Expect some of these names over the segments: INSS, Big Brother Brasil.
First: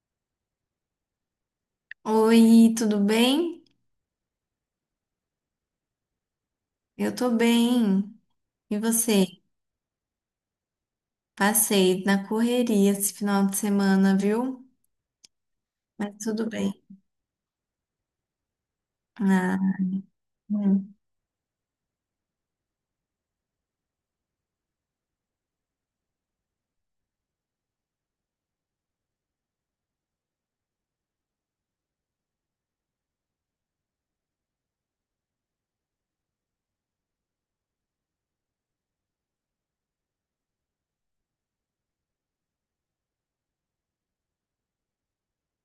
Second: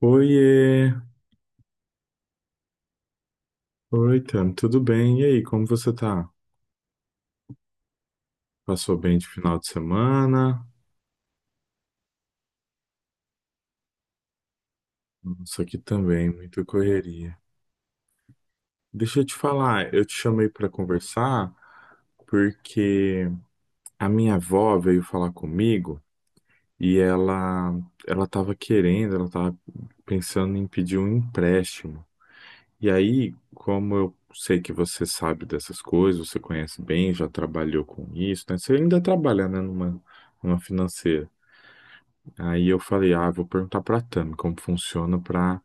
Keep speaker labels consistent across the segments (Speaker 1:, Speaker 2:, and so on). Speaker 1: Oiê,
Speaker 2: Oi, tudo bem?
Speaker 1: oi, Tam, tudo bem? E aí, como você tá?
Speaker 2: Eu tô bem. E
Speaker 1: Passou bem de
Speaker 2: você?
Speaker 1: final de semana?
Speaker 2: Passei na correria esse final de semana, viu?
Speaker 1: Nossa, aqui
Speaker 2: Mas
Speaker 1: também,
Speaker 2: tudo
Speaker 1: muita
Speaker 2: bem.
Speaker 1: correria. Deixa eu te
Speaker 2: Ah,
Speaker 1: falar, eu te chamei para
Speaker 2: hum.
Speaker 1: conversar porque a minha avó veio falar comigo e ela tava querendo, ela tava pensando em pedir um empréstimo. E aí, como eu sei que você sabe dessas coisas, você conhece bem, já trabalhou com isso, né? Você ainda trabalha, né, numa financeira. Aí eu falei, ah, vou perguntar pra Tami como funciona pra,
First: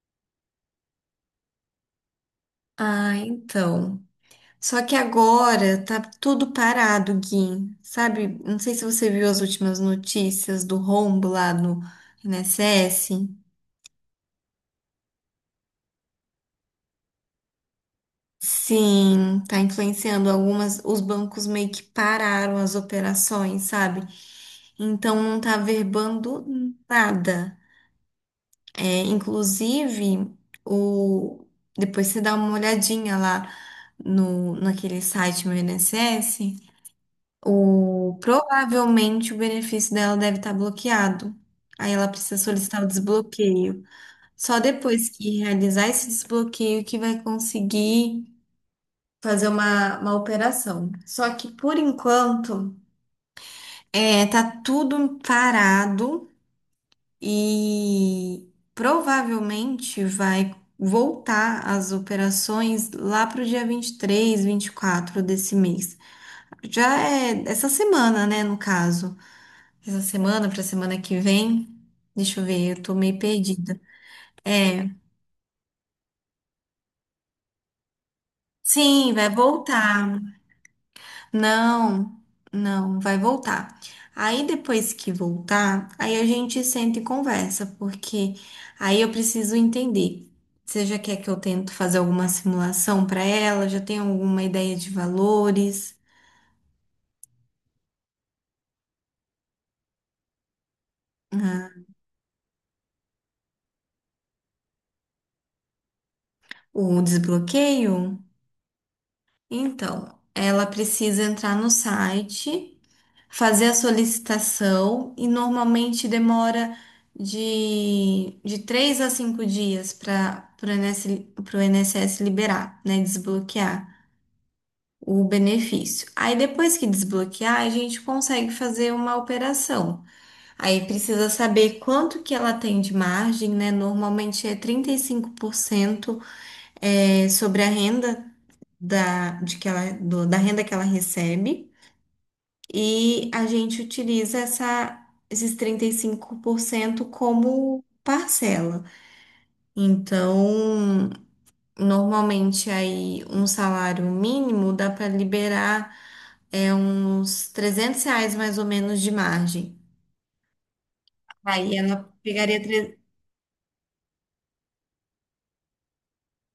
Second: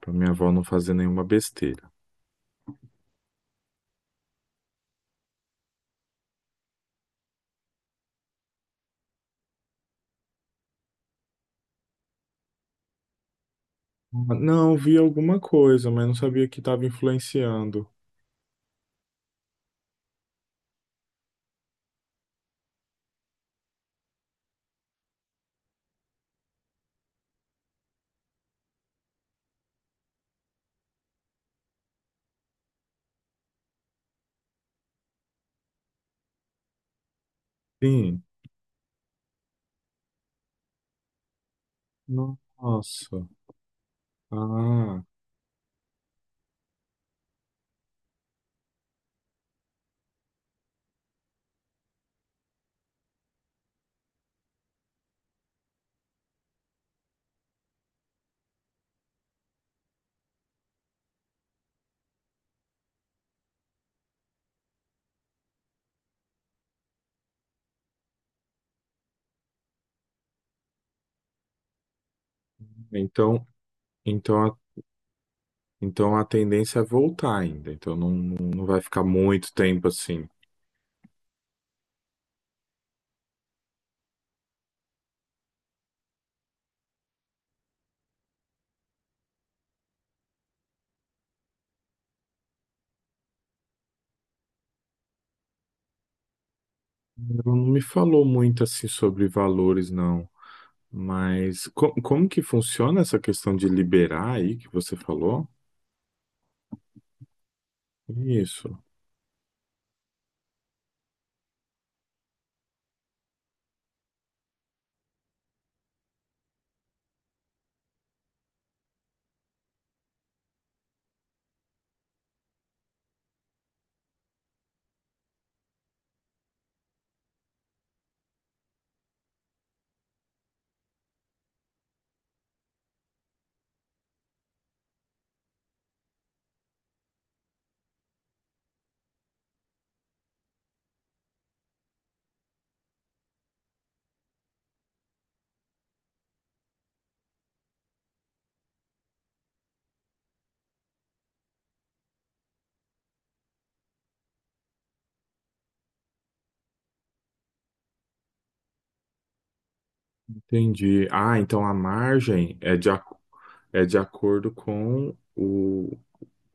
Speaker 1: pra minha avó não fazer nenhuma besteira.
Speaker 2: Ah, então. Só que agora tá tudo parado, Gui. Sabe? Não sei se você viu as últimas notícias do rombo lá no INSS.
Speaker 1: Ah, não, vi alguma coisa, mas não sabia que estava influenciando.
Speaker 2: Sim, tá influenciando algumas. Os bancos meio que pararam as operações, sabe? Então não tá verbando nada. É, inclusive, o... depois você dá uma olhadinha lá no, naquele site meu INSS,
Speaker 1: Sim.
Speaker 2: provavelmente o benefício dela deve estar bloqueado. Aí ela precisa solicitar o
Speaker 1: Nossa.
Speaker 2: desbloqueio. Só
Speaker 1: Ah,
Speaker 2: depois que realizar esse desbloqueio que vai conseguir fazer uma operação. Só que por enquanto, é, tá tudo parado. E provavelmente vai voltar as operações lá para o dia 23, 24 desse mês. Já é essa semana, né, no caso. Essa semana para semana que vem. Deixa eu ver, eu tô meio
Speaker 1: então,
Speaker 2: perdida.
Speaker 1: então, a,
Speaker 2: É,
Speaker 1: então a tendência é voltar ainda. Então não, não vai ficar
Speaker 2: sim, vai
Speaker 1: muito tempo
Speaker 2: voltar.
Speaker 1: assim.
Speaker 2: Não, não, vai voltar. Aí depois que voltar, aí a gente senta e conversa, porque aí eu preciso entender. Você já quer que eu tento fazer alguma simulação para ela? Já tem alguma ideia de valores?
Speaker 1: Ela não me falou muito assim sobre valores, não. Mas
Speaker 2: Ah,
Speaker 1: como que funciona essa questão de liberar aí que você falou?
Speaker 2: o desbloqueio?
Speaker 1: Isso.
Speaker 2: Então, ela precisa entrar no site, fazer a solicitação e normalmente demora de 3 a 5 dias para o INSS liberar, né, desbloquear o benefício. Aí depois que desbloquear, a gente consegue fazer uma operação. Aí precisa saber quanto que ela tem de margem, né? Normalmente é 35% sobre a renda da renda que ela recebe. E a gente utiliza esses 35% como parcela. Então, normalmente aí um salário mínimo dá para liberar uns R$ 300 mais ou menos de margem.
Speaker 1: Entendi. Ah, então a
Speaker 2: Aí ela
Speaker 1: margem
Speaker 2: pegaria.
Speaker 1: é é de acordo com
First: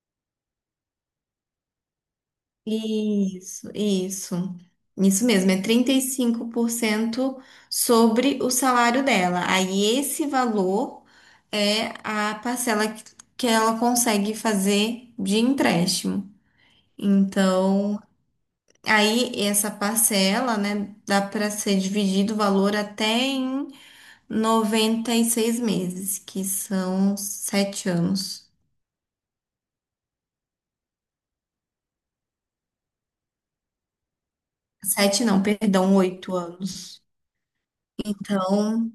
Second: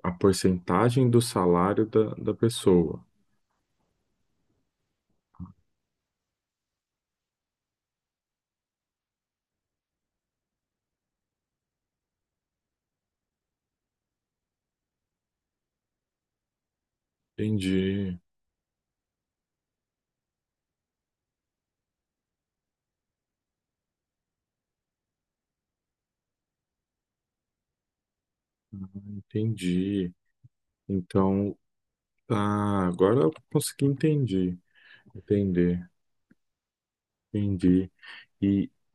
Speaker 1: a porcentagem do salário da pessoa.
Speaker 2: Isso, isso. Isso mesmo, é 35% sobre o salário dela. Aí esse valor é a parcela que ela consegue fazer de empréstimo. Então,
Speaker 1: Entendi.
Speaker 2: aí essa parcela, né, dá para ser dividido o valor até em 96 meses, que são 7 anos.
Speaker 1: Ah, entendi. Então, tá, agora eu consegui entender,
Speaker 2: Sete não,
Speaker 1: entender,
Speaker 2: perdão, 8 anos.
Speaker 1: entendi. E,
Speaker 2: Então,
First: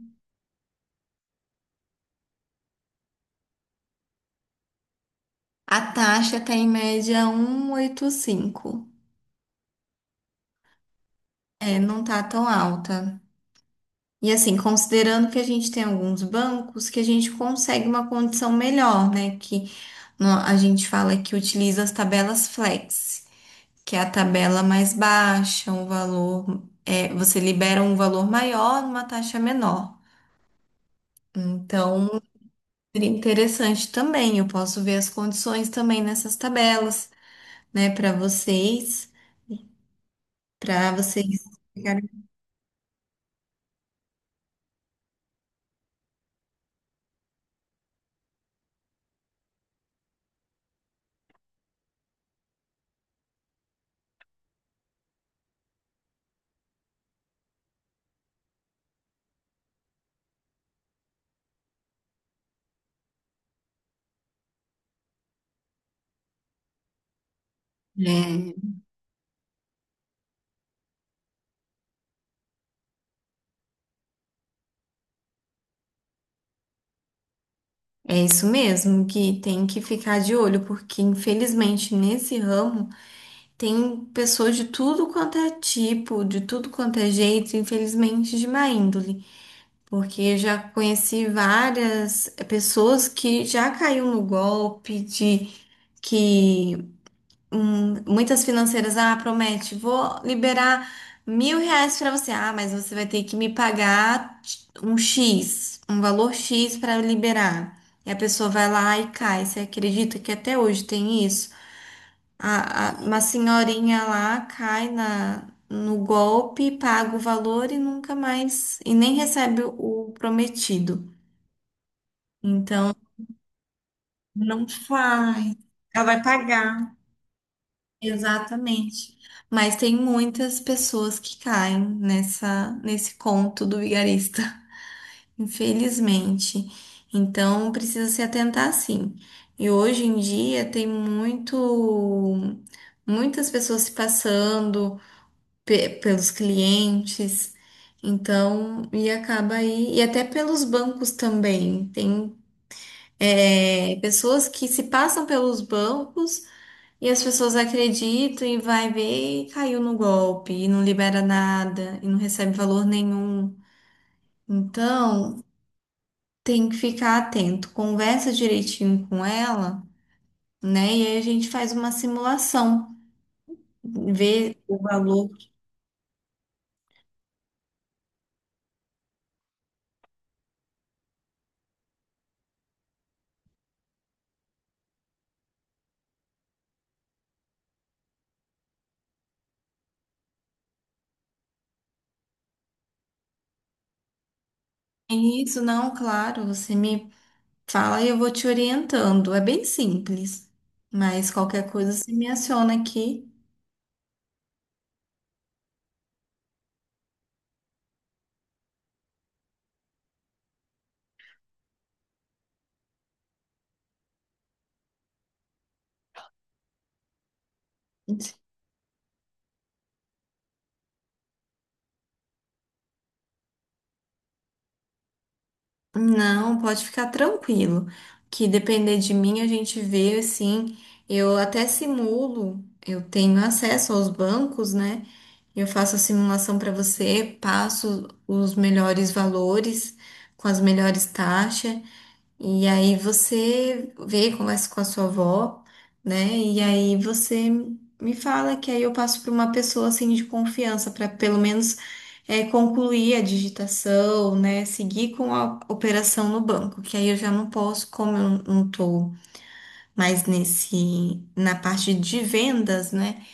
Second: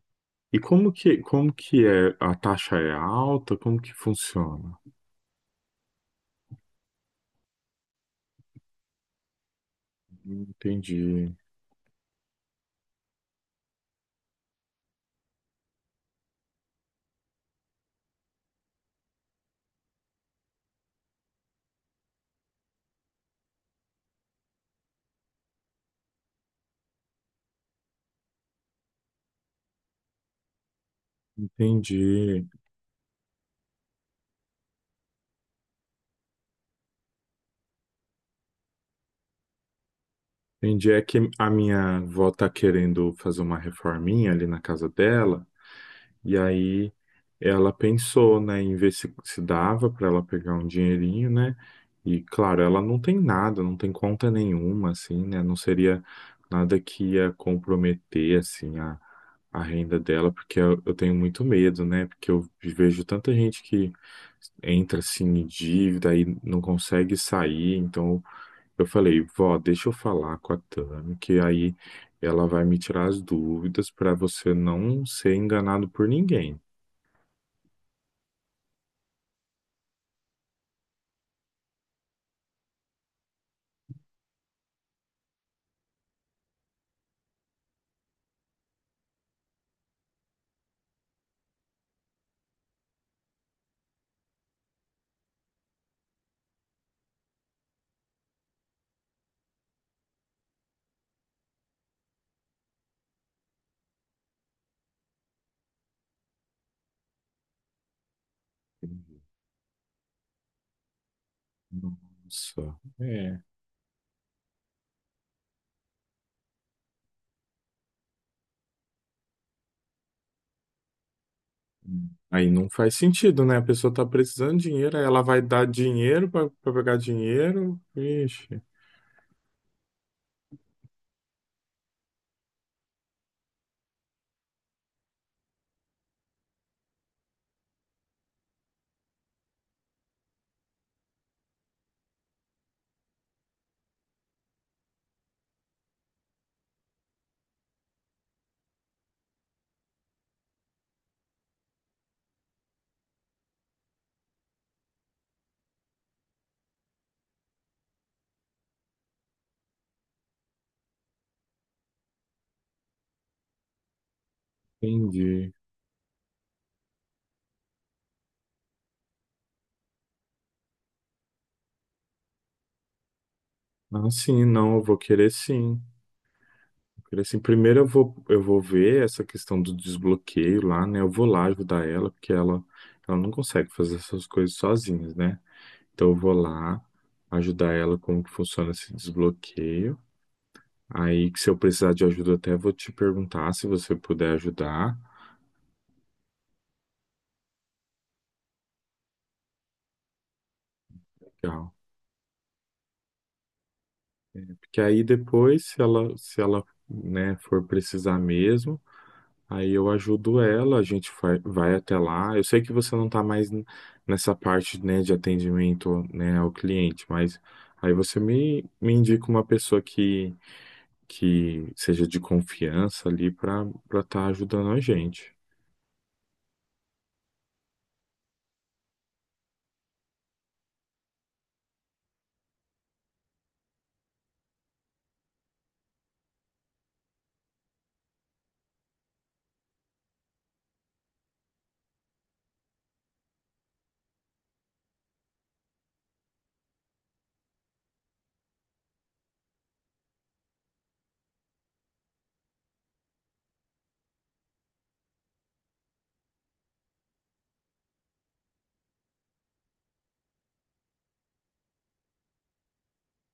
Speaker 1: e como que é? A taxa é alta? Como que funciona?
Speaker 2: a taxa tá em média 1,85.
Speaker 1: Entendi,
Speaker 2: É, não tá tão alta. E assim, considerando que a gente tem alguns bancos que a gente consegue uma condição melhor, né? Que a gente fala que utiliza as tabelas flex, que é a tabela mais baixa, um valor, você libera um valor maior numa taxa menor. Então,
Speaker 1: entendi.
Speaker 2: seria interessante também. Eu posso ver as condições também nessas tabelas, né, para vocês,
Speaker 1: Entendi.
Speaker 2: para
Speaker 1: É que
Speaker 2: vocês.
Speaker 1: a minha avó tá querendo fazer uma reforminha ali na casa dela. E aí ela pensou, né, em ver se, se dava para ela pegar um dinheirinho, né? E claro, ela não tem nada, não tem conta nenhuma, assim, né? Não seria nada que ia comprometer, assim, a renda dela, porque eu tenho muito medo, né? Porque eu vejo tanta gente que entra, assim, em dívida e não consegue sair, então
Speaker 2: É,
Speaker 1: eu falei, vó, deixa eu falar com a Tami, que aí ela vai me tirar as dúvidas para você não ser enganado por ninguém.
Speaker 2: é isso mesmo, que tem que ficar de olho, porque infelizmente nesse ramo tem pessoas de tudo quanto é tipo, de tudo quanto é jeito, infelizmente de má índole. Porque eu já conheci várias pessoas que já caiu no golpe. De que Muitas financeiras, ah, promete, vou liberar R$ 1.000 para você. Ah, mas você vai ter que me pagar um valor X para liberar. E a pessoa vai lá e cai. Você acredita que até hoje tem isso?
Speaker 1: Nossa,
Speaker 2: Uma
Speaker 1: é.
Speaker 2: senhorinha lá cai no golpe, paga o valor e nunca mais, e nem recebe o prometido.
Speaker 1: Aí não faz
Speaker 2: Então,
Speaker 1: sentido, né? A pessoa tá precisando de
Speaker 2: não
Speaker 1: dinheiro, aí ela vai
Speaker 2: faz.
Speaker 1: dar
Speaker 2: Ela vai
Speaker 1: dinheiro para pegar
Speaker 2: pagar.
Speaker 1: dinheiro. Vixe,
Speaker 2: Exatamente. Mas tem muitas pessoas que caem nesse conto do vigarista, infelizmente. Então precisa se atentar sim. E hoje em dia tem muitas pessoas se passando pelos clientes. Então, e acaba aí, e até pelos bancos também. Tem, pessoas que se passam pelos bancos e as pessoas acreditam e vai ver e caiu no golpe e não libera nada e não recebe valor nenhum. Então,
Speaker 1: entendi.
Speaker 2: tem que ficar atento, conversa direitinho com ela, né? E aí a gente faz uma simulação,
Speaker 1: Ah, sim,
Speaker 2: vê
Speaker 1: não,
Speaker 2: o
Speaker 1: eu vou querer
Speaker 2: valor.
Speaker 1: sim. Vou querer sim. Primeiro eu vou ver essa questão do desbloqueio lá, né? Eu vou lá ajudar ela, porque ela não consegue fazer essas coisas sozinha, né? Então eu vou lá ajudar ela como que funciona esse desbloqueio. Aí que se eu precisar de ajuda, eu até vou te perguntar se você puder ajudar.
Speaker 2: E isso não, claro, você me fala e eu vou te orientando. É bem simples. Mas qualquer
Speaker 1: Legal.
Speaker 2: coisa você me aciona aqui.
Speaker 1: Porque aí depois, se ela, né, for precisar mesmo, aí eu ajudo ela, a gente vai, vai até lá. Eu sei que você não está mais nessa parte, né, de atendimento, né, ao cliente, mas aí você me indica uma pessoa que seja de confiança ali para estar ajudando a gente.
Speaker 2: Não, pode ficar tranquilo, que depender de mim a gente vê assim. Eu até simulo, eu tenho acesso aos bancos, né? Eu faço a simulação para você, passo os melhores valores com as melhores taxas. E aí você vê, conversa com a sua avó, né? E aí você me fala que aí eu passo para uma pessoa assim de confiança para pelo menos concluir a digitação, né? Seguir com a operação no banco, que aí eu já não posso, como eu não tô mais nesse na parte de vendas, né?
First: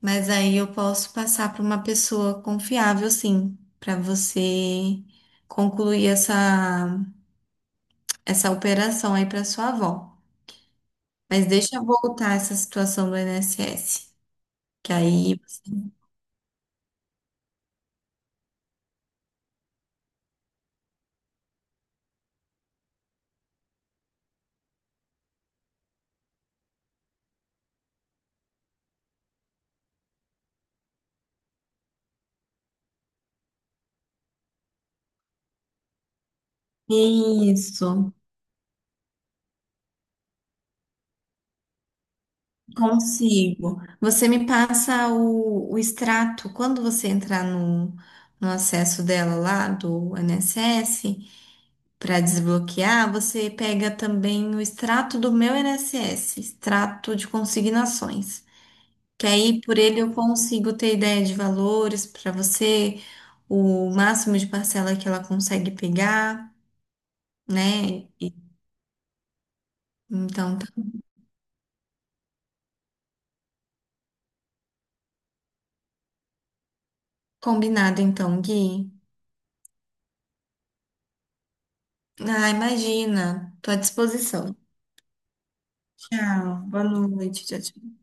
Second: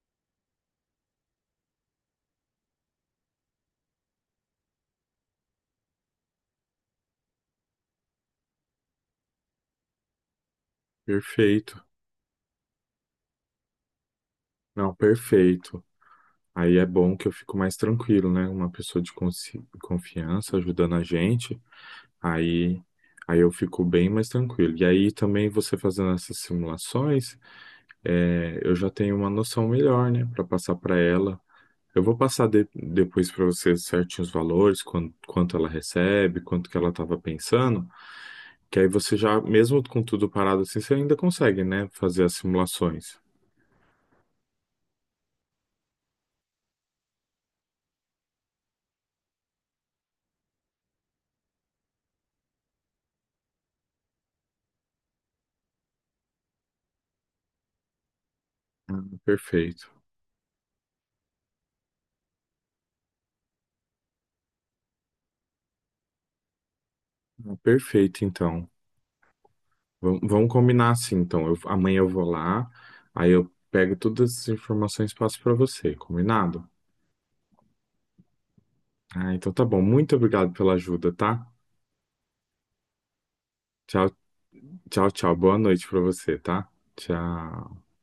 Speaker 2: Mas aí eu posso passar para uma pessoa confiável, sim, para você concluir essa operação aí para sua avó. Mas deixa
Speaker 1: Perfeito.
Speaker 2: eu voltar essa situação do INSS.
Speaker 1: Não,
Speaker 2: Que aí
Speaker 1: perfeito. Aí é bom que eu fico mais tranquilo, né? Uma pessoa de confiança ajudando a gente, aí, aí eu fico bem mais tranquilo. E aí também você fazendo essas simulações, é, eu já tenho uma noção melhor, né? Para passar para ela. Eu vou passar depois para você certinho os valores, quanto ela recebe, quanto que ela estava pensando,
Speaker 2: Isso,
Speaker 1: que aí você já, mesmo com tudo parado assim, você ainda consegue, né? Fazer as simulações.
Speaker 2: consigo. Você me passa o extrato quando você entrar no acesso dela lá do INSS para desbloquear. Você pega também o extrato do meu INSS, extrato de consignações. Que aí por
Speaker 1: Perfeito.
Speaker 2: ele eu consigo ter ideia de valores para você, o máximo de parcela que ela consegue pegar, né?
Speaker 1: Perfeito, então. Vamos
Speaker 2: Então.
Speaker 1: combinar assim, então. Amanhã eu vou lá, aí eu pego todas as informações e passo para você, combinado?
Speaker 2: Combinado então, Gui.
Speaker 1: Ah, então tá bom. Muito obrigado pela ajuda, tá?
Speaker 2: Ah, imagina. Tô à
Speaker 1: Tchau,
Speaker 2: disposição.
Speaker 1: tchau, tchau. Boa noite para você,
Speaker 2: Tchau.
Speaker 1: tá?
Speaker 2: Boa noite. Tchau,
Speaker 1: Tchau.
Speaker 2: tchau.